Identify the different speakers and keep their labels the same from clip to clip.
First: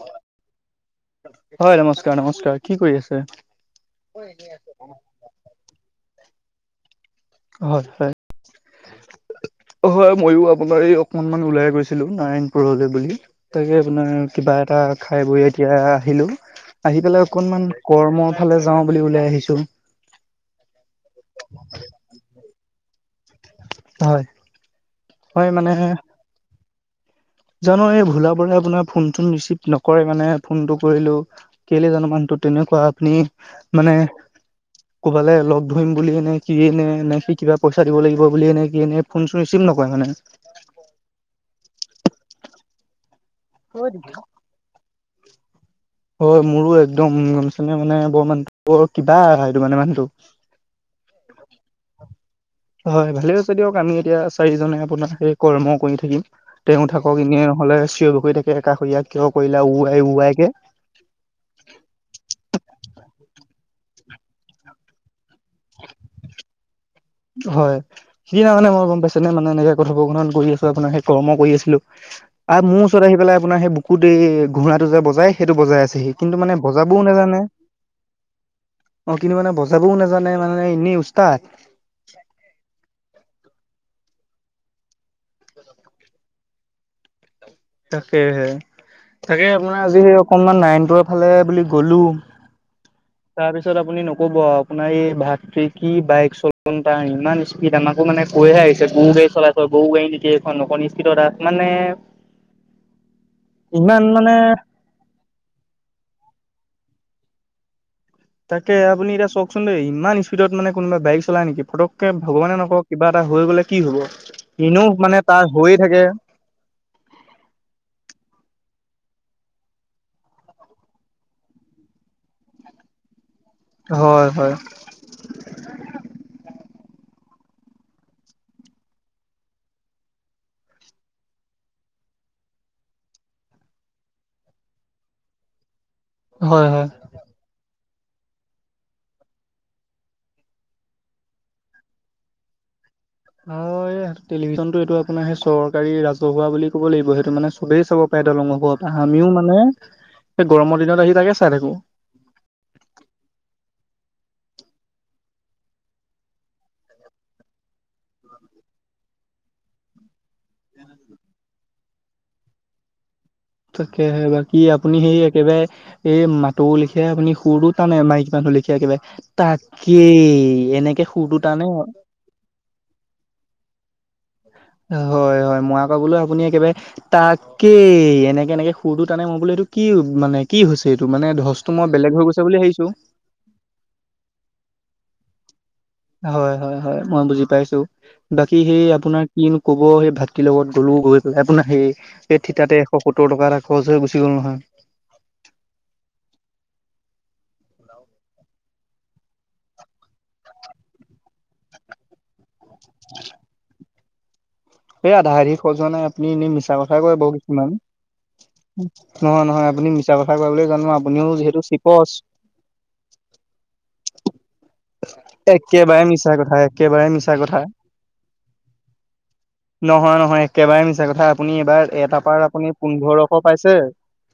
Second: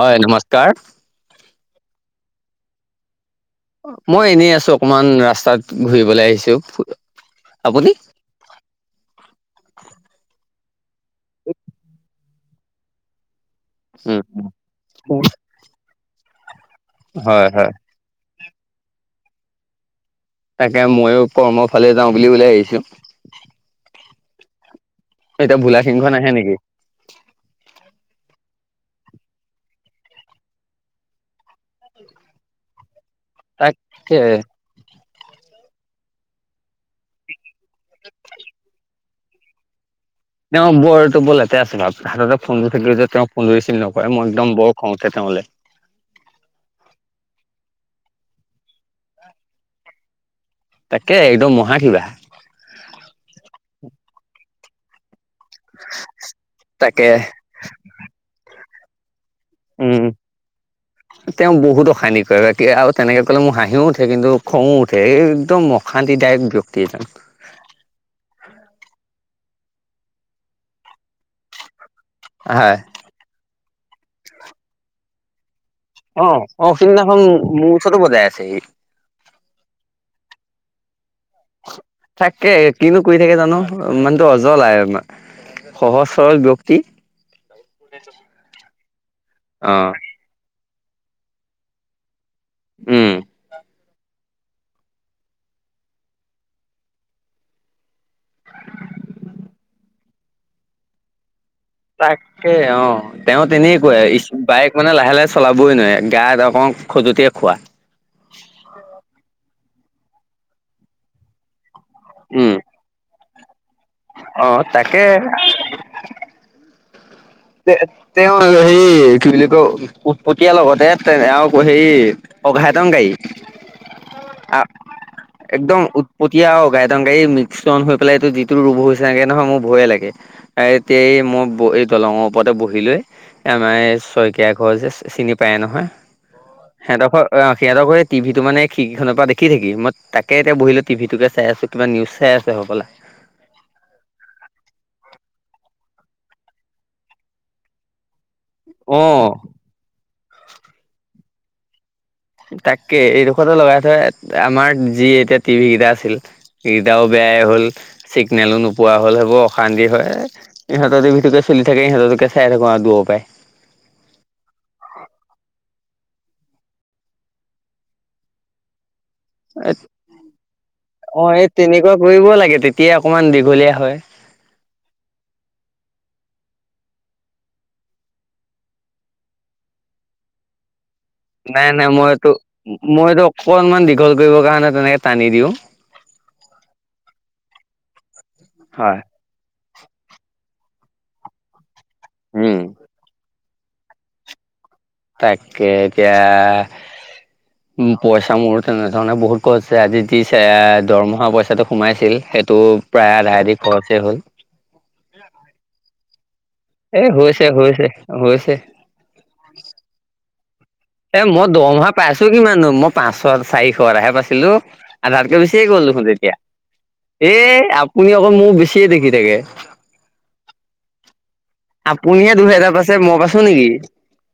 Speaker 1: হয় নমস্কাৰ।
Speaker 2: হয় নমস্কাৰ-নমস্কাৰ কি কৰি আছে।
Speaker 1: মই এনেই আছো, অকমান ৰাস্তাত ঘূৰিবলৈ আহিছো। আপুনি
Speaker 2: হয়-হয়। হয় ময়ো আপোনাৰ এই অকনমান ওলাই গৈছিলো, নাৰায়ণপুৰলৈ বুলি। তাকে আপোনাৰ
Speaker 1: উম
Speaker 2: কিবা এটা খাই বৈ এতিয়া আহিলো, আহি পেলাই
Speaker 1: হয়
Speaker 2: অকনমান
Speaker 1: হয়
Speaker 2: কৰ্ম ফালে যাও বুলি ওলাই আহিছো।
Speaker 1: তাকে ময়ো কৰ্মৰ ফালে যাও বুলি ওলাই আহিছো।
Speaker 2: হয়। হয়
Speaker 1: এতিয়া
Speaker 2: মানে
Speaker 1: ভোলা সিংহ নাহে নেকি?
Speaker 2: জানো এই ভোলা বৰে আপোনাৰ ফোন চোন ৰিচিভ নকৰে, মানে ফোনটো কৰিলেও। কেলে জানো মানুহটো তেনেকুৱা আপুনি মানে
Speaker 1: তাকে
Speaker 2: কবালে লগ ধৰিম বুলিয়ে নে কিয়ে নে, নে সি কিবা পইচা দিব লাগিব বুলি য়ে নে, কি য়ে নে, ফোন চোন ৰিচিভ নকয় মানে।
Speaker 1: তেওঁ বৰ এইটো বৰ লেতেৰা স্বভাৱ, হাততে ফোনটো থাকিলেও যে তেওঁ ফোনটো ৰিচিভ
Speaker 2: মানে
Speaker 1: নকৰে, মই একদম বৰ খঙ ওঠে তেওঁলে।
Speaker 2: হয় মোৰো একদম গম পাইছেনে মানে, ব মানুহটো বৰ কিবা সেইটো মানে মানুহটো।
Speaker 1: তাকে একদম মহা কিবা।
Speaker 2: হয় ভালে হৈছে দিয়ক, আমি এতিয়া চাৰিজনে আপোনাৰ সেই কৰ্ম কৰি থাকিম, তেওঁ
Speaker 1: তাকে
Speaker 2: থাকক এনেয়। হ'লে চিঞৰি বাখৰি থাকে, কাষৰীয়া কিয় কৰিলা
Speaker 1: উম
Speaker 2: ওৱাই ওৱাই কে।
Speaker 1: তেওঁ বহুত অশান্তি কৰে বা কে আও তেনেকে ক'লে মোৰ হাঁহিও উঠে, কিন্তু খং ও উঠে এই একদম অশান্তিদায়ক ব্যক্তি এজন।
Speaker 2: হয়। সিদিনা মানে মই গম পাইছেনে, মানে এনেকে কথোপকথন কৰি আছো আপোনাৰ সেই কৰ্ম কৰি আছিলো। আ
Speaker 1: হয়
Speaker 2: মোৰ ওচৰত আহি পেলাই আপোনাৰ সেই বুকুত এই ঘোঁৰাটো যে বজাই সেইটো বজাই আছেহি,
Speaker 1: অ
Speaker 2: কিন্তু মানে
Speaker 1: অ
Speaker 2: বজাবও
Speaker 1: সিদিনাখন
Speaker 2: নাজানে।
Speaker 1: মোৰ ওচৰতো বজাই আছেহি
Speaker 2: অ কিন্তু মানে বজাবও নাজানে মানে এনেই উচতাদ।
Speaker 1: তাকে কিনো কৰি থাকে জানো, মানুহটো অজল অকমান সহজ সৰল ব্যক্তি।
Speaker 2: তাকেহে, তাকে
Speaker 1: অ
Speaker 2: আপোনাৰ আজি সেই অকনমান নাইনটৰ ফালে বুলি গ'লো।
Speaker 1: উম।
Speaker 2: তাৰপিছত আপুনি নকব আৰু আপোনাৰ এই ভাতৃ কি বাইক চলন তাৰ ইমান স্পি- সি তামাকো মানে কৈহে আহিছে গো গাড়ী চলাইছ, গৰু গড়ী নেকি এইখন অকন স্পিডত আহ, মানে
Speaker 1: তাকে অ, তেওঁ তেনেকুৱা
Speaker 2: ইমান মানে
Speaker 1: স্পী বাইক মানে লাহে লাহে চলাবই নোৱাৰে, গাত অকমান খজুতিয়ে খোৱা।
Speaker 2: তাকে আপুনি এতিয়া চওকচোন দেই ইমান স্পীডত মানে কোনোবা বাইক চাই নেকি, পটকে
Speaker 1: উম
Speaker 2: ভগৱানে নকক কিবা কিবা হৈ গ'লে কি হ'ব,
Speaker 1: অ
Speaker 2: এনেও
Speaker 1: তাকে
Speaker 2: মানে তাৰ হৈয়ে থাকে।
Speaker 1: তে তেওঁ হেই কি বুলি কয়, উটপটিয়া লগতে তেওঁ সেই অঘাইতং গাড়ী।
Speaker 2: হয় হয়।
Speaker 1: একদম উটপটীয়া গাইদং গাই মিক্সন হৈ পেলাই এইটো যিটো ৰুভ হৈছে নেক নহয় মোৰ ভয়ে লাগে। এ এতিয়া এই ম ব এই দলঙপ। ওপতে বহি লৈ আমাৰ এই শইকীয়া ঘৰ যে চিনি পায় নহয়।
Speaker 2: হয় হয়।
Speaker 1: সিহঁতৰ অ সিহঁতৰ টিভিটো মানে খিখিখনৰ পৰা দেখি থাকি মই তাকে এতিয়া বহিলে টিভিটোকে চাই আছোঁ। কিবা নিউজ চাই আছে হ'বলা,
Speaker 2: হয় টেলিভিশন টো এইটো আপোনাৰ সেই চৰকাৰী ৰাজহুৱা বুলি ক'ব লাগিব। সেইটো মানে চবেই চাব পাই দলং ওপৰত,
Speaker 1: অ
Speaker 2: আমিও মানে সেই গৰমৰ দিনত আহি তাকে চাই থাকো।
Speaker 1: তাকে এইডোখৰতো লগাই থোৱা, আমাৰ যি এতিয়া টিভি কেইটা আছিল। সেই কেইটাও বেয়াই হ'ল, চিগনেলো নোপোৱা হ'ল সেইবোৰ অশান্তি হয়। ইহঁতৰ টিভিটোকে চলি থাকে, ইহঁতৰটোকে চাই থাকো আৰু দূৰৰ পৰায়ে।
Speaker 2: তাকেহে বাকী আপুনি সেই একেবাৰে এই মাতৌ লিখিয়া আপুনি সুৰটো টানে, মাইকী মানুহৰ লিখিয়া একেবাৰে। তাকেই এনেকে
Speaker 1: অ
Speaker 2: সুৰটো
Speaker 1: এই
Speaker 2: তানে অ।
Speaker 1: তেনেকুৱা কৰিব লাগে তেতিয়া অকমান দীঘলীয়া হয়।
Speaker 2: হয় হয় মৰা পাবলৈ আপুনি একেবাৰে তাকে এনেকে এনেকে সুৰটো টানে মই বোলো এইটো কি মানে কি হৈছে এইটো মানে ধচটো মই বেলেগ হৈ গৈছে বুলি ভাবিছোঁ।
Speaker 1: অকণমান দীঘল কৰিবৰ কাৰণে তেনেকে টানি দিওঁ।
Speaker 2: হয় হয় হয় মই বুজি পাইছো বাকী সেই
Speaker 1: হয়
Speaker 2: আপোনাৰ কিন ক'ব সেই ভাতটিৰ লগত গ'লো গৈ পেলাই আপোনাৰ সেই এই
Speaker 1: উম
Speaker 2: থিতাতে এশ সত্তৰ টকা এটা সহজ হৈ গুচি গ'ল নহয়।
Speaker 1: তাকে এতিয়া
Speaker 2: [inaudible]
Speaker 1: উম, পইচা মোৰ তেনেধৰণে বহুত কছ যাই আজি দিছে দৰমহা পইচাটো সোমাইছিল সেইটো প্ৰায় আধা- আধি খৰচেই হ'ল।
Speaker 2: এই আধা আধি খৰচ হোৱা নাই আপুনি এনেই মিছ
Speaker 1: এ হৈছে- হৈছে- হৈছে।
Speaker 2: নহয়- নহয় আপুনি মিছা কথা কয় বুলি জানো আপুনিও যিহেতু চিপচ।
Speaker 1: কি মান [unintelligible] পাঁচশন, চাৰিশ এটাহে পাইছিলোঁ আধাতকে বেছিয়ে গ'ল দেখোন
Speaker 2: একেবাৰে মিছা
Speaker 1: তেতিয়া
Speaker 2: কথা একেবাৰে মিছা
Speaker 1: এ
Speaker 2: কথা।
Speaker 1: আ আপুনি অকল মোৰ বেছিয়ে দেখি থাকে।
Speaker 2: নহয়-নহয় একেবাৰে মিছা কথা আপুনি এইবাৰ এটা
Speaker 1: আপুনিহে
Speaker 2: পাৰ
Speaker 1: দুহেজাৰ
Speaker 2: আপুনি
Speaker 1: পাইছে মই
Speaker 2: পোন্ধৰশ
Speaker 1: পাইছো নেকি
Speaker 2: পাইছে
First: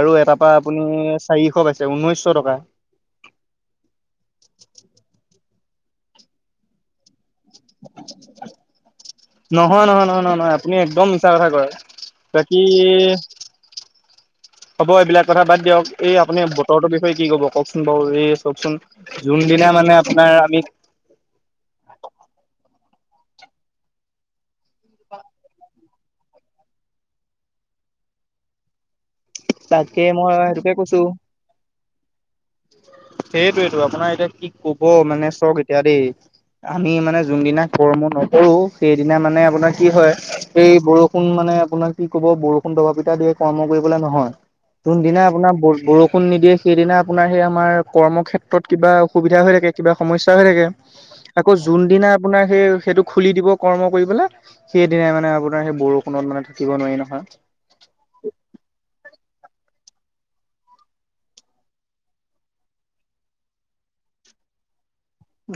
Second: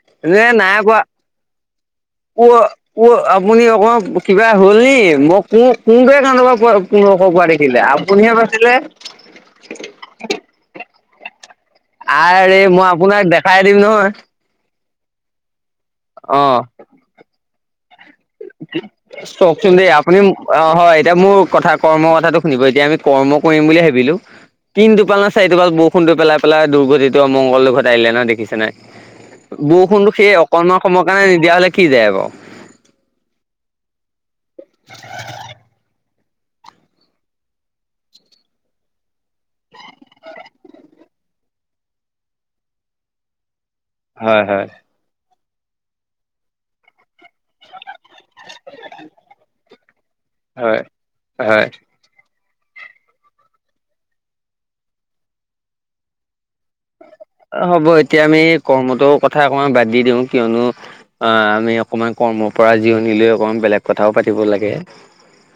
Speaker 2: আৰু
Speaker 1: এ
Speaker 2: এটাৰ পা
Speaker 1: নাই
Speaker 2: আপুনি চাৰিশ পাইছে ঊনৈছ টকা।
Speaker 1: ৱ আপুনি অকণ কিবা হ'ল নি মই কোন- কোন টো একাউন্তৰ পৰা পোন্ধৰশ পোৱা দেখিলে আপুনিহে পাইছিলে।
Speaker 2: নহয়- নহয়-নহয়-নহয়-নহয় আপুনি একদম মিছা কথা কয় বাকী
Speaker 1: আৰে মই আপোনাক দেখাই দিম নহয়।
Speaker 2: হ'ব এইবিলাক কথা বাদ দিয়ক এই আপুনি বতৰৰ বিষয়ে কি ক'ব কওক?
Speaker 1: চওকচোন দেই
Speaker 2: মানে
Speaker 1: আপুনি
Speaker 2: আপোনাৰ আমি
Speaker 1: অ, হয় এতিয়া মোৰ কথাত কৰ্ম কথাটো শুনিব এতিয়া আমি কৰ্ম কৰিম বুলি ভাবিলোঁ তিন টোপাল না চাৰি টোপাল বৰ ষুণ টো পেলাই -পেলাই দুৰ্গতিটো অমংগল লৈ ঘৰত আহিলে নহয় দেখিছে নে?
Speaker 2: তাকে
Speaker 1: বৰষুণটো
Speaker 2: মই
Speaker 1: সেই অকনমান সময়ৰ কাৰণে নিদিয়া হলে কি যায় আক।
Speaker 2: সেইটোৱেটো আপোনাৰ এতিয়া কি কব মানে চওঁক এতিয়া দেই। আমি মানে যোনদিনা কৰ্ম নকৰো সেইদিনা মানে আপোনাৰ কি হয় সেই বৰষুণ মানে আপোনাৰ কি ক'ব বৰষুণ দবা পিতা দিয়ে কৰ্ম কৰিবলে নহয়।
Speaker 1: হয় হয়
Speaker 2: যোনদিনা আপোনাৰ বৰষুণ নিদিয়ে সেইদিনা আপোনাৰ সেই আমাৰ কৰ্মক্ষেত্ৰত কিবা অসুবিধা হৈ থাকে কিবা সমস্যা হৈ থাকে
Speaker 1: হয়
Speaker 2: আকৌ
Speaker 1: হয়
Speaker 2: যোনদিনা আপোনাৰ সেই- সেইটো খুলি দিব কৰ্ম কৰি পেলে সেইদিনাই মানে আপোনাৰ সেই বৰষুণত মানে থাকিব নোৱাৰি নহয়।
Speaker 1: হ'ব এতিয়া আমি কৰ্মতো কথা অকমান বাদ দি দিওঁ কিয়নো অ, আমি অকমান কৰ্মৰ পৰা জিৰণি লৈ অকণমান বেলেগ কথাও পাতিব লাগে।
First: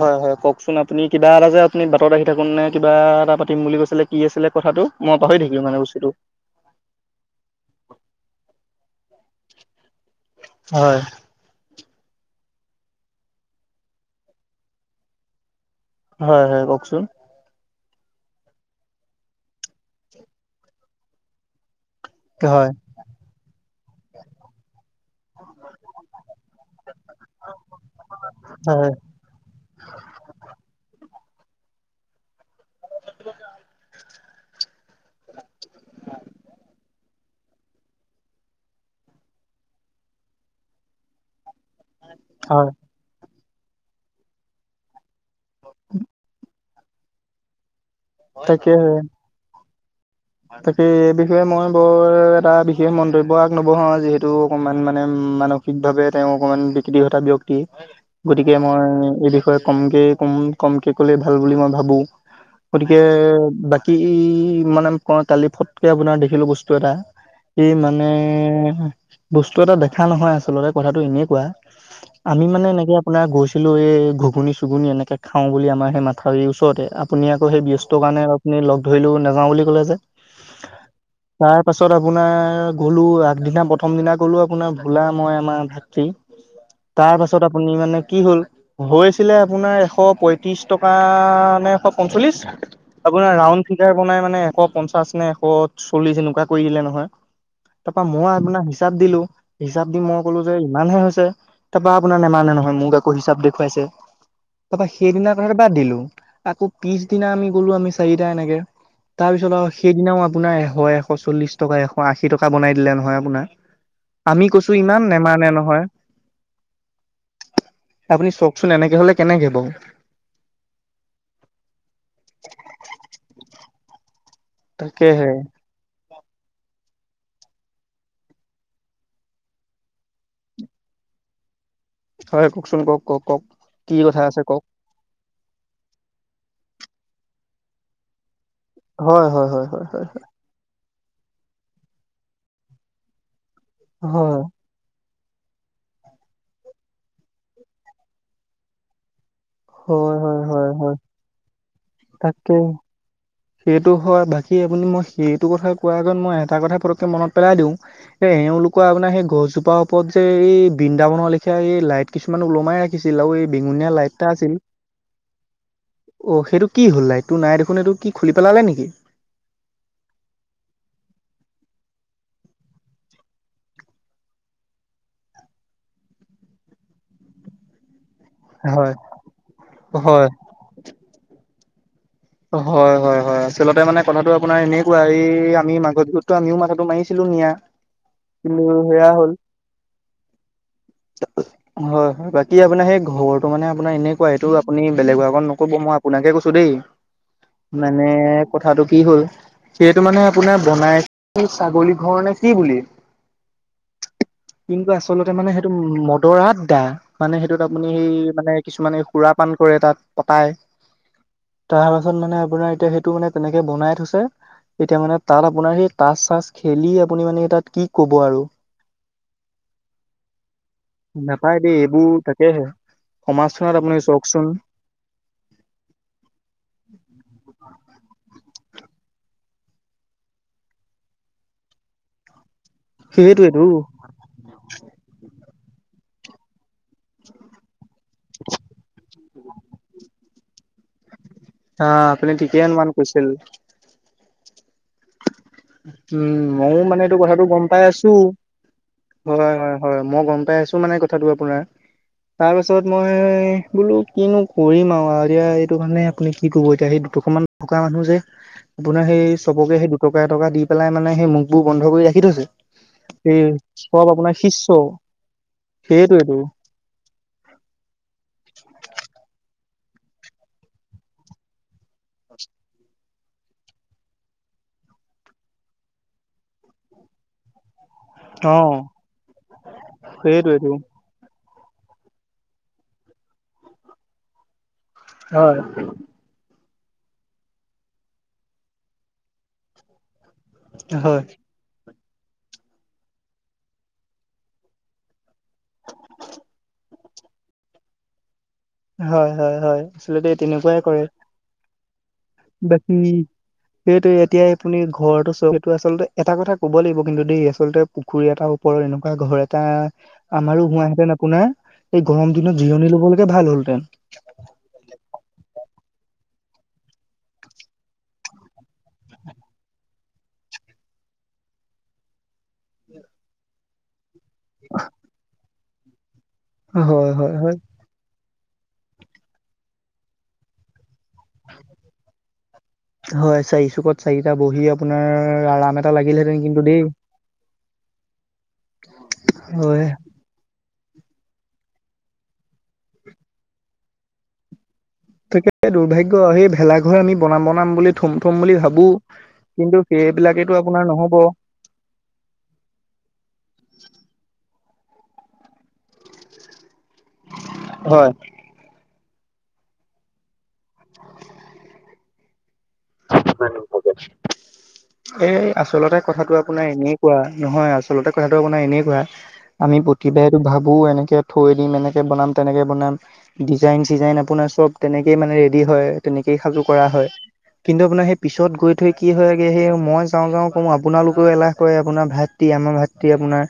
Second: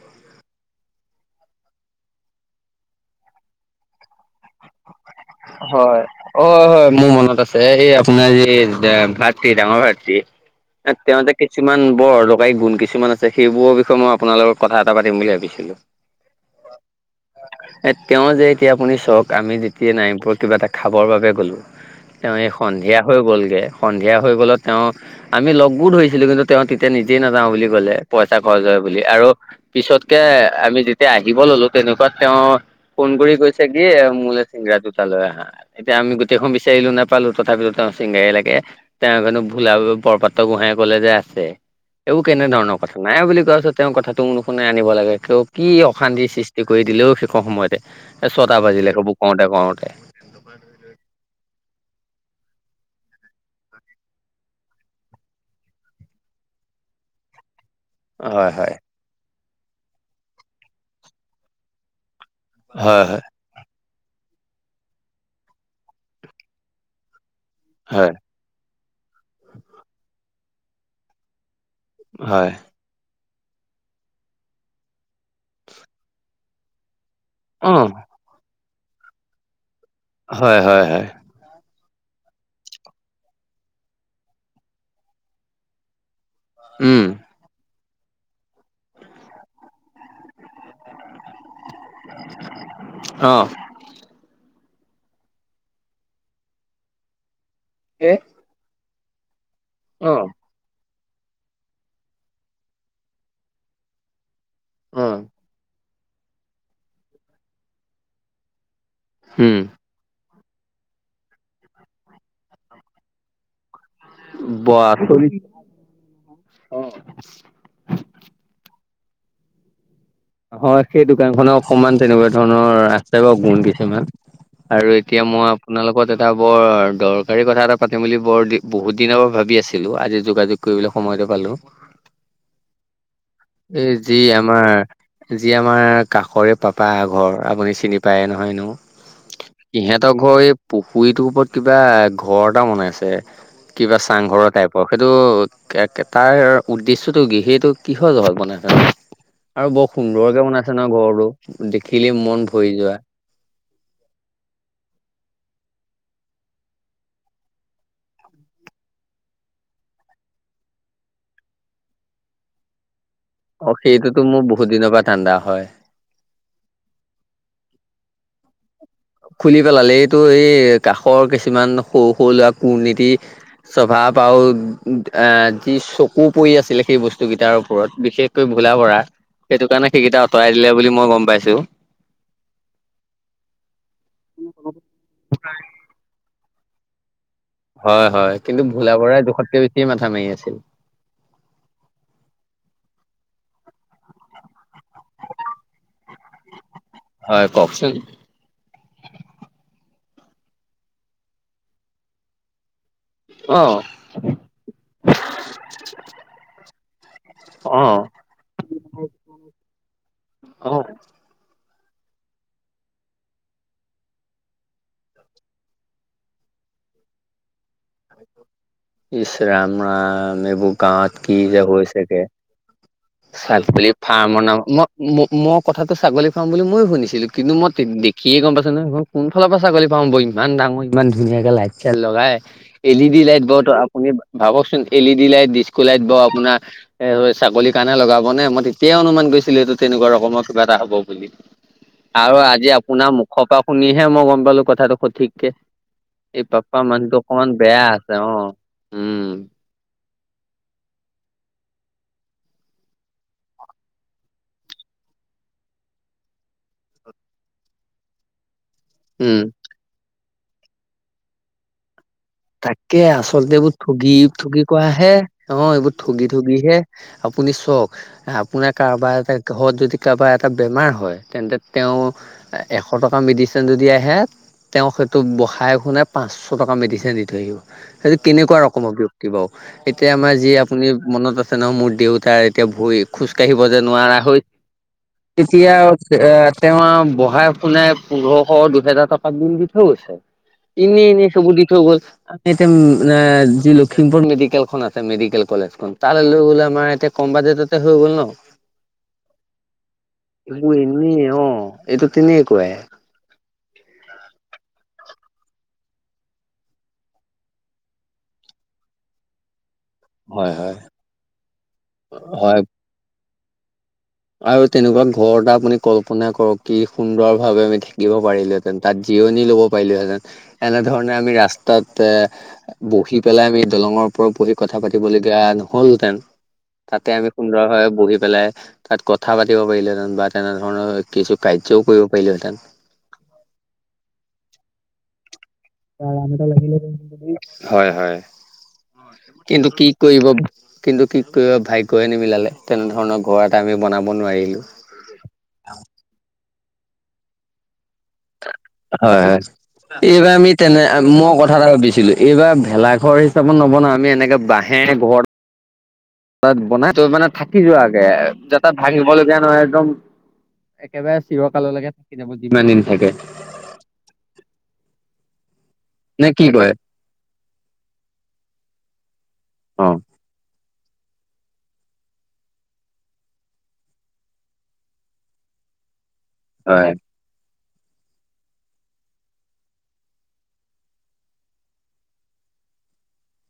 Speaker 2: হয়- হয় কওকচোন আপুনি কিবা এটা যে আপুনি বাটত আহি থাকোন নে কিবা এটা পাতিম বুলি কৈছিলে কি আছিলে কথাটো? মই পাহৰি থাকিলোঁ মানে
Speaker 1: হয়।
Speaker 2: বস্তুটো।
Speaker 1: অ, হয় মোৰ মনত আছে সেই আপোনাৰ সে
Speaker 2: হয়
Speaker 1: [unintelligible] [unintelligible] কিছুমান বৰ অদকাৰী গুণ কিছুমান আছে সেইবোৰৰ বিষয়ে মই আপোনাৰ লগত কথা এটা পাতিম বুলি ভাবিছিলোঁ।
Speaker 2: হয়- হয় কওকচোন?
Speaker 1: এ তেওঁ যে এতিয়া আপুনি চক আমি যেতিয়া নাইম উপৰত কিবা এটা খাবৰ বাবে গ'লোঁ তেওঁ এই
Speaker 2: হয়
Speaker 1: সন্ধিয়া হৈ গ'লগে সন্ধিয়া হৈ গ'লত তেওঁ আমি লগো ধৰিছিলোঁ কিন্তু তেওঁ তেতিয়া নিজেই নাযাওঁ বুলি কলে পইচা খৰচ হয় বুলি আৰু পিছতকে আমি যেতিয়া আহিব ল'লো তেনেকুৱাত তেওঁ ফোন কৰি কৈছে কি মোলে চিংগৰা দুটা লৈ আহা। এতিয়া আমি গোটেইখন বিচাৰিলো নেপালো তথাপিও তেওঁ ছিংগৰাই লাগে। তে নাজানো হেনো ভোলা বৰপাত্ৰ গোহাঁইয়ে কলে যে আছে। এইও
Speaker 2: হয়
Speaker 1: কেনেধৰণৰ কথা নাই বুলি কোৱাপাছত তেওঁৰ কথাটো নুশুনে আনিব লাগে তেওঁ কি অশান্তিৰ সৃষ্টি ষ্ঠি কৰি দিলেও শেষৰ সময়তে এ ছটা বাজিলে সেইবোৰ কওঁতে -কওঁতে।
Speaker 2: [inaudible] তাকেই এই বিষয়ে মই বৰ এটা বিশেষ মন্তব্য আগ নবঢ়াও যিহেতু অকমান মানে মানুহ সঠিকভাৱে তেওঁ অকমান বিকৃতি ঘটা ব্যক্তি
Speaker 1: হয়
Speaker 2: গতিকে
Speaker 1: হয়
Speaker 2: মই এই বিষয়ে কমকে কম কমকে কলেই ভাল বুলি মই ভাবো। গতিকে
Speaker 1: হয় হয়
Speaker 2: বাকী মানে ক কালি ফটকে আপোনাৰ দেখিলো বস্তু এটা। কি মানে
Speaker 1: হয়
Speaker 2: বস্তু এটা দেখা নহয় আচলতে কথাটো এনেকুৱা আমি
Speaker 1: হয়
Speaker 2: মানে এনেকে আপোনাৰ গৈছিলো এই ঘুগুনি-চুগুনি এনেকৈ খাও বুলি আমাৰ সেই মাথাউৰিৰ ওচৰতে আপুনি সেই
Speaker 1: অ',
Speaker 2: ব্যস্তৰ কাৰণে আপুনি লগ ধৰিলো নাযাও বুলি ক'লে যে।
Speaker 1: হয়-হয়-হয়।
Speaker 2: তাৰ পাছত আপোনাৰ গ'লো আগদিনা প্ৰথম দিনা গ'লো আপোনাৰ ভোলা মই আমাৰ থ্ৰী তাৰ পাছত
Speaker 1: উম,
Speaker 2: তাপাছত আপুনি মানে কি হ'ল গৈছিলে আপোনাৰ এশ পইত্ৰিছ টকা নে এশ পঞ্চল্লিছ আপোনাৰ
Speaker 1: অ',
Speaker 2: চিকাৰ বনাই মানে এশ পঞ্চাশ নে এশ চল্লিশ এনেকুৱা কৰি দিলে নহয়। তাপা
Speaker 1: এ
Speaker 2: মই আপোনাক হিচাপ দিলো হিচাপ দি মই
Speaker 1: অ',
Speaker 2: কলো যে ইমান হে হৈছে তাপা আপোনাৰ নেমানে নহয় মোক আকৌ হিচাপ দেখুৱাইছে। তাৰাপা
Speaker 1: অ',
Speaker 2: সেইদিনা ততে বাদ দিলো আকৌ পিছদিনা আমি গলো আমি চাৰিটা এনেকে তাৰপিছত
Speaker 1: উম,
Speaker 2: আৰু সেইদিনাও আপোনাৰ এশ-এশ চল্লিশ টকা, এশ আশী টকা বনাই দিলে নহয় আপোনাৰ। আমি কৈছো
Speaker 1: বৰা
Speaker 2: ইমান
Speaker 1: চৰি
Speaker 2: নেমানে নহয়।
Speaker 1: অ',
Speaker 2: আপুনি চওকচোন এনেকে হলে কেনেকে বাৰু।
Speaker 1: হয় সেই দোকান খনৰ অকণমান তেনেকুৱা ধৰণৰ ৰাস্তাই বাৰু গুণ দিছেমান। আৰু এতিয়া
Speaker 2: তাকেহে
Speaker 1: মই আপোনালোকত এটা বৰ দৰকাৰী কথা এটা পাতিম বুলি বৰ দি বহুত দিনৰ পৰা ভাবি আছিলো আজি যোগাযোগ কৰিবলৈ সময়টো পালো।
Speaker 2: হয় কওকচোন কওক-কওক-কওক?
Speaker 1: এই যি আমাৰ যি আমাৰ কাষৰে পাপা এঘৰ আপুনি চিনি পায় নহয় এনেও।
Speaker 2: হয় হয় হয় হয় হয়
Speaker 1: ইহঁতৰ ঘৰ এই পুখুৰীটোৰ ওপৰত কিবা ঘৰ এটা বনাইছে। কিবা
Speaker 2: হয়
Speaker 1: চাংঘৰৰ টাইপৰ সেইটো তাৰ উদ্দেশ্যটো কি সেইটো কি জল মান আৰু বৰ
Speaker 2: হয় হয়
Speaker 1: সুন্দৰকে
Speaker 2: হয়
Speaker 1: বনাইছে ন
Speaker 2: হয়
Speaker 1: ঘৰটো দেখিলি মন
Speaker 2: তাকে
Speaker 1: ভৰি যোৱা।
Speaker 2: সেইটো হয় বাকী আপুনি মই সেইটো কথা কোৱাৰ আগত মই এটা কথা পতককে মনত পেলাই দিও। এ এওঁলোকৰ আপোনাৰ সেই গছজোপাৰ ওপৰত যে এই বৃন্দাবনৰ লেখিয়া এই লাইট কিছুমানক লমাই ৰাখিছিল আৰু এই বেঙুনীয়া লাইট
Speaker 1: সেইটোতো
Speaker 2: এটা
Speaker 1: মোৰ
Speaker 2: আছিল
Speaker 1: বহুত দিনৰ পৰা তাণ্ডা হয়।
Speaker 2: অ, সেইটো কি হ'ল নাই তোৰ নাই দেখোন এইটো কি খুলি পেলালে নেকি?
Speaker 1: খুলি পেলালে, এইটো এই কাষৰ কিছুমান সৰু-সৰু ল'ৰা কৰ্নীতি। স্বভাৱ আৰু আৰু যি চকু পৰি আছিলে সেই বস্তুকেইটাৰ ওপৰত বিশেষ ভোলা
Speaker 2: হয়।
Speaker 1: বৰা সেইটো কাৰণে সেইকেইটা
Speaker 2: হয়।
Speaker 1: আঁতৰাই দিলে বুলি মই গম পাইছো।
Speaker 2: হয়-হয়-হয় আচলতে মানে কথাটো আপোনাৰ এনেকুৱা এই আমি মাজত গৈছিলো। আমিও মাথাটো মাৰিছিলো নিয়া।
Speaker 1: হয়-হয় কিন্তু ভোলা বৰাই জুখতকে বেছিয়ে মাথা মাৰি আছে।
Speaker 2: [unintelligible] হয়-হয় বাকী আপোনাৰ সেই ঘৰটো মানে আপোনাৰ এনেকুৱা সেইটো আপুনি বেলেগৰ আগত নকব মই আপোনাকে কৈছো দেই।
Speaker 1: হয় কওকচোন
Speaker 2: মানে কথাটো কি হ'ল, যিহেতু মানে আপোনাৰ বনাই ছাগলী ঘৰ নে কি বুলি?
Speaker 1: অ',
Speaker 2: কিন্তু আচলতে মানে সেইটো মদৰ আড্ডা। মানে সেইটোত আপুনি সেই
Speaker 1: অ
Speaker 2: মানে কিছুমানে সুৰা পান কৰে তাত পতাই।
Speaker 1: অ',
Speaker 2: তাৰপাছত মানে আপোনাৰ এতিয়া সেইটো মানে তেনেকে বনাই থৈছে। এতিয়া মানে তাত আপোনাৰ সেই তাচ-চাচ খেলি আপুনি মানে তাত কি ক'ব আৰু।
Speaker 1: ইচ ৰাম-ৰাম এইবোৰ গাঁৱত কি
Speaker 2: নাপায়
Speaker 1: যে
Speaker 2: দেই এইবোৰ
Speaker 1: হৈছেগে।
Speaker 2: তাকেহে
Speaker 1: চাল
Speaker 2: সমাজখনত
Speaker 1: বুলি
Speaker 2: আপুনি
Speaker 1: ফাৰ্ম
Speaker 2: চাওকচোন
Speaker 1: নাম মই ম মই কথাটো ছাগলী ফাৰ্ম বুলি ময়ো শুনিছিলো কিন্তু মই দেখিয়ে গম পাইছো নহয় হে কোনফালৰ পৰা ছাগলী ফ্ৰম হ'ব‌ ইমান ডাঙৰ ইমান ধুনীয়াকে লাইট চাইট লগাই। এল ই ডি লাইট ব
Speaker 2: সেইটোৱেতো
Speaker 1: আপুনি ভাবকচোন L E D light, disk light ব আপোনাৰ এ ছাগলী কাৰণে লগাব নে মই তেতিয়াই অনুমান কৰিছিলো এইটো তেনেকুৱা ৰকমৰ কিবা এটা হ'ব বুলি।
Speaker 2: আহ আপুনি
Speaker 1: আৰু
Speaker 2: ঠিকেই
Speaker 1: আজি
Speaker 2: অনুমান
Speaker 1: আপোনাৰ
Speaker 2: কৰিছিল
Speaker 1: মুখৰ পৰা শুনিহে মই গম পালো কথাটো সঠিককে।
Speaker 2: উম,
Speaker 1: এই পাপা
Speaker 2: ময়ও মানে এইটো
Speaker 1: মানুহটো
Speaker 2: কথাটো
Speaker 1: অকমান
Speaker 2: গম পাই
Speaker 1: বেয়া
Speaker 2: আছো,
Speaker 1: আছে অ উম
Speaker 2: হয় হয়। হয়, মই গম পাই আছো মানে কথাটো আপোনাৰ। তাৰপিছত মই বোলো কিনো কৰিম আও আৰিয়া এতিয়া এইটো কাৰণে আপুনি কি ক'ব এতিয়া সেই দুটকা মান। থকা মানুহ যে। আপোনাৰ সেই
Speaker 1: উম
Speaker 2: চবকে সেই দুটকা এটকা দি পেলাই মানে সেই মুখ বোৰ বন্ধ কৰি ৰাখি থৈছে।
Speaker 1: তাকে
Speaker 2: এই
Speaker 1: আচলতে এইবোৰ
Speaker 2: চব
Speaker 1: ঠগি,
Speaker 2: আপোনাৰ
Speaker 1: ঠগি
Speaker 2: শিষ্য
Speaker 1: কৰা হে অ' এইবোৰ ঠগি
Speaker 2: সেইটোৱেটো
Speaker 1: ঠগিহে। আপুনি চওক। আপোনাৰ কাৰোবাৰ এটা ঘৰত যদি কাৰোবাৰ এটা বেমাৰ হয় তেন্তে তেওঁ। এশ টকা মেডিচিন যদি আহে তেওঁক সেইটো বহাই শুনোই পাঁচশ টকা মেডিচিন দি। সেইটো
Speaker 2: অ
Speaker 1: কেনেকুৱা ৰকমৰ ব্যক্তি বাও এতিয়া আমাৰ যি
Speaker 2: সেইটোৱেটো
Speaker 1: আপুনি। মনত আছে নহয়, মোৰ দেউতাৰ এতিয়া ভৰি খোজ কাঢ়িব যে নোৱাৰা হৈ।
Speaker 2: হয়
Speaker 1: এতিয়া। এ, তেওঁ বহাই শুনোই পোন্ধৰশ দুহেজাৰ টকাত বিল দি থৈ গৈছে। ইনে
Speaker 2: হয়
Speaker 1: ইনে সেইবোৰ দি থৈ গ 'ল আমি এতিয়া, যি লখিমপুৰ মেডিকেল খন আছে মেডিকেল কলেজ খন তালে লৈ গলে আমাৰ এতিয়া। কম বাজেটতে হৈ গ'ল ন।
Speaker 2: হয় হয় হয়, আচলতে তেনেকুৱাই কৰে।
Speaker 1: এ অ' এইটো তেনে।
Speaker 2: বাকী। সেইটো এতিয়াই আপুনি ঘৰটো চাওক এইটো আচলতে এটা কথা কব লাগিব কিন্তু দেই আচলতে। পুখুৰী এটাৰ ওপৰত এনেকুৱা ঘৰ এটা।
Speaker 1: হয়
Speaker 2: আমাৰো
Speaker 1: হয়
Speaker 2: হোৱাহেঁতেন আপোনাৰ এই গৰম
Speaker 1: হয়
Speaker 2: দিনত জিৰণি ল'বলৈকে ভাল হলহেতেন।
Speaker 1: আৰু তেনেকুৱা ঘৰ এটা আপুনি কল্পনা কৰক কি সুন্দৰ ভাৱে আমি থাকিব পাৰিলে। তাত জিৰণি ল'ব পাৰিলোহেঁতেন। এনেধৰণে আমি ৰাস্তাত এ, বহি পেলাই আমি দলঙৰ ওপৰত বহি কথা পাতিবলগীয়া নহ'ল হেতেন
Speaker 2: হয়
Speaker 1: তাতে আমি
Speaker 2: হয় হয়
Speaker 1: সুন্দৰভাৱে বহি পেলাই তাত কথা পাতি পাৰিলেহেতেন বা তেনে ধৰণৰ কিছো কাৰ্যও কৰিব পাৰিলো হেতেন
Speaker 2: হয় চাৰি চুকত চাৰিটা বহি আপোনাৰ আৰাম এ
Speaker 1: আৰাম এটা লাগিলে হয় হয় কিন্তু
Speaker 2: হয়
Speaker 1: কি কৰিব। কিন্তু কি কৰিব ভাগ্যয়ে নিমিলালে তেনেধৰণৰ ঘৰ এটা আমি বনাব নোৱাৰিলোঁ'
Speaker 2: তাকে দুৰ্ভাগ্য সেই ভেলাঘৰ আমি বনাম বনাম বুলি। থমথম বুলি ভাবো,
Speaker 1: হয় হয়
Speaker 2: কিন্তু
Speaker 1: এইবাৰ আমি
Speaker 2: সেইবিলাকেটো
Speaker 1: তেনে
Speaker 2: আপোনাৰ নহ'ব।
Speaker 1: মই কথা ভাবিছিলো এইবাৰ ভেলাঘৰ হিচাপত নবনাও, আমি এনেকে বাঁহে ঘৰ তাত বনাই তই মানে থাকি যোৱাগে।
Speaker 2: হয়
Speaker 1: তাত ভাঙিব লগগীয়া নহয় একদম একেবাৰে চিৰকাললৈকে থাকি যাব যিমানদিন।
Speaker 2: যিমানদিন থাকে এই আচলতে।
Speaker 1: নে
Speaker 2: কথাটো
Speaker 1: কি
Speaker 2: আপোনাৰ
Speaker 1: কয়
Speaker 2: এনে কোৱা নহয় আচলতে কথাটো আপোনাৰ এনে কোৱা আমি
Speaker 1: অ
Speaker 2: প্ৰতিভেত ভাবো এনেকে থৈ দিম এনেকে বনাম তেনেকে বনাম ডিজাইন চিজাইন আপোনাৰ চব তেনেকেই মানে ৰেডি হয় তেনেকেই সাজু কৰা হয় কিন্তু আপোনাৰ সেই পিছত গৈ থৈ কি হয়গে সেই মই যাওঁ যাওঁ কওঁ আপোনালোকেও এলাহ কৰে আপোনাৰ ভাই টি আমাৰ ভাতৃ আপোনাৰ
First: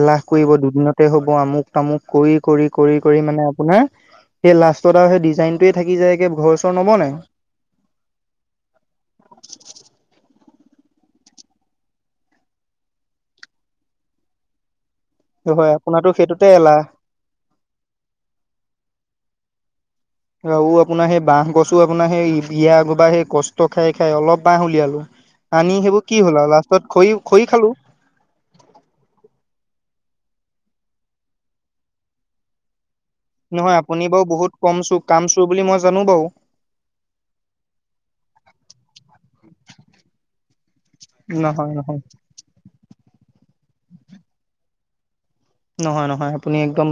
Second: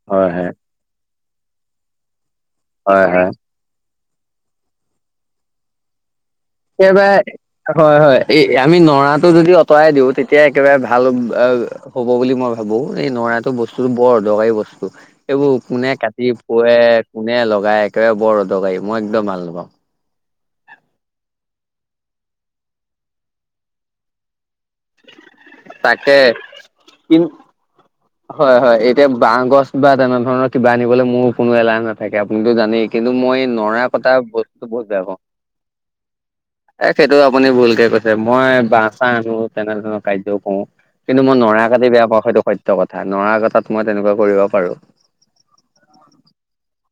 Speaker 2: এলাহ
Speaker 1: হয় হয়
Speaker 2: কৰিব দুদিনতে হব আমুক তামুক কৰি কৰি কৰি
Speaker 1: হয়
Speaker 2: কৰি
Speaker 1: হয়
Speaker 2: মানে আপোনাৰ সেই লাষ্টত আৰু সেই ডিজাইনটোৱে থাকি যায় গে ঘৰ চৰ নবনাই
Speaker 1: এইবাৰে হয় হয় এই আমি নৰাটো যদি আঁতৰাই দিওঁ তেতিয়া একেবাৰে ভাল হ'ব বুলি মই ভাবো এই নৰাটো বস্তুটো বৰ অদৰকাৰী বস্তু। এইবোৰ
Speaker 2: হয়
Speaker 1: কোনে
Speaker 2: আপোনাতো
Speaker 1: কাটি
Speaker 2: সেইটোতে
Speaker 1: পৰে
Speaker 2: এলাহ
Speaker 1: কোনে লগাই একোৰে বৰ অদৰকাৰী মই একদম ভাল নাপাওঁ।
Speaker 2: আও আপোনাৰ সেই বাহ গছো আপোনাৰ সেই ইবিয়া ঘ সেই কষ্ট খাই খাই অলপ বাহ উলিয়ালো। আনি সেইবোৰ
Speaker 1: তাকে
Speaker 2: কি হ'ল আৰু লাষ্টত
Speaker 1: কি
Speaker 2: খই খই খালোঁ।
Speaker 1: হয় হয় এতিয়া বাহ গছ বা তেনে ধৰণৰ কিবা আনিবলৈ মোৰ কোনো এলাহ নাথাকে আপুনিতো জানেই। কিন্তু মই
Speaker 2: নহয়
Speaker 1: নৰা
Speaker 2: আপুনি
Speaker 1: কটা
Speaker 2: বাৰু
Speaker 1: বস্তুটো
Speaker 2: কম
Speaker 1: বহুত
Speaker 2: চোৰ
Speaker 1: বেয়া পাওঁ।
Speaker 2: কাম চোৰ বুলি মই জানো বাৰু
Speaker 1: এ সেইটো আপুনি ভুলকে কৈছে মই বা চা আনো তেনেধৰণৰ কাৰ্য কও। কিন্তু মই নৰা
Speaker 2: নহয়
Speaker 1: কাটি
Speaker 2: নহয়
Speaker 1: বেয়া পাওঁ সেইটো সত্য কথা নৰা কটাত মই তেনেকুৱা কৰিব পাৰোঁ।
Speaker 2: নহয় নহয় আপুনি একদম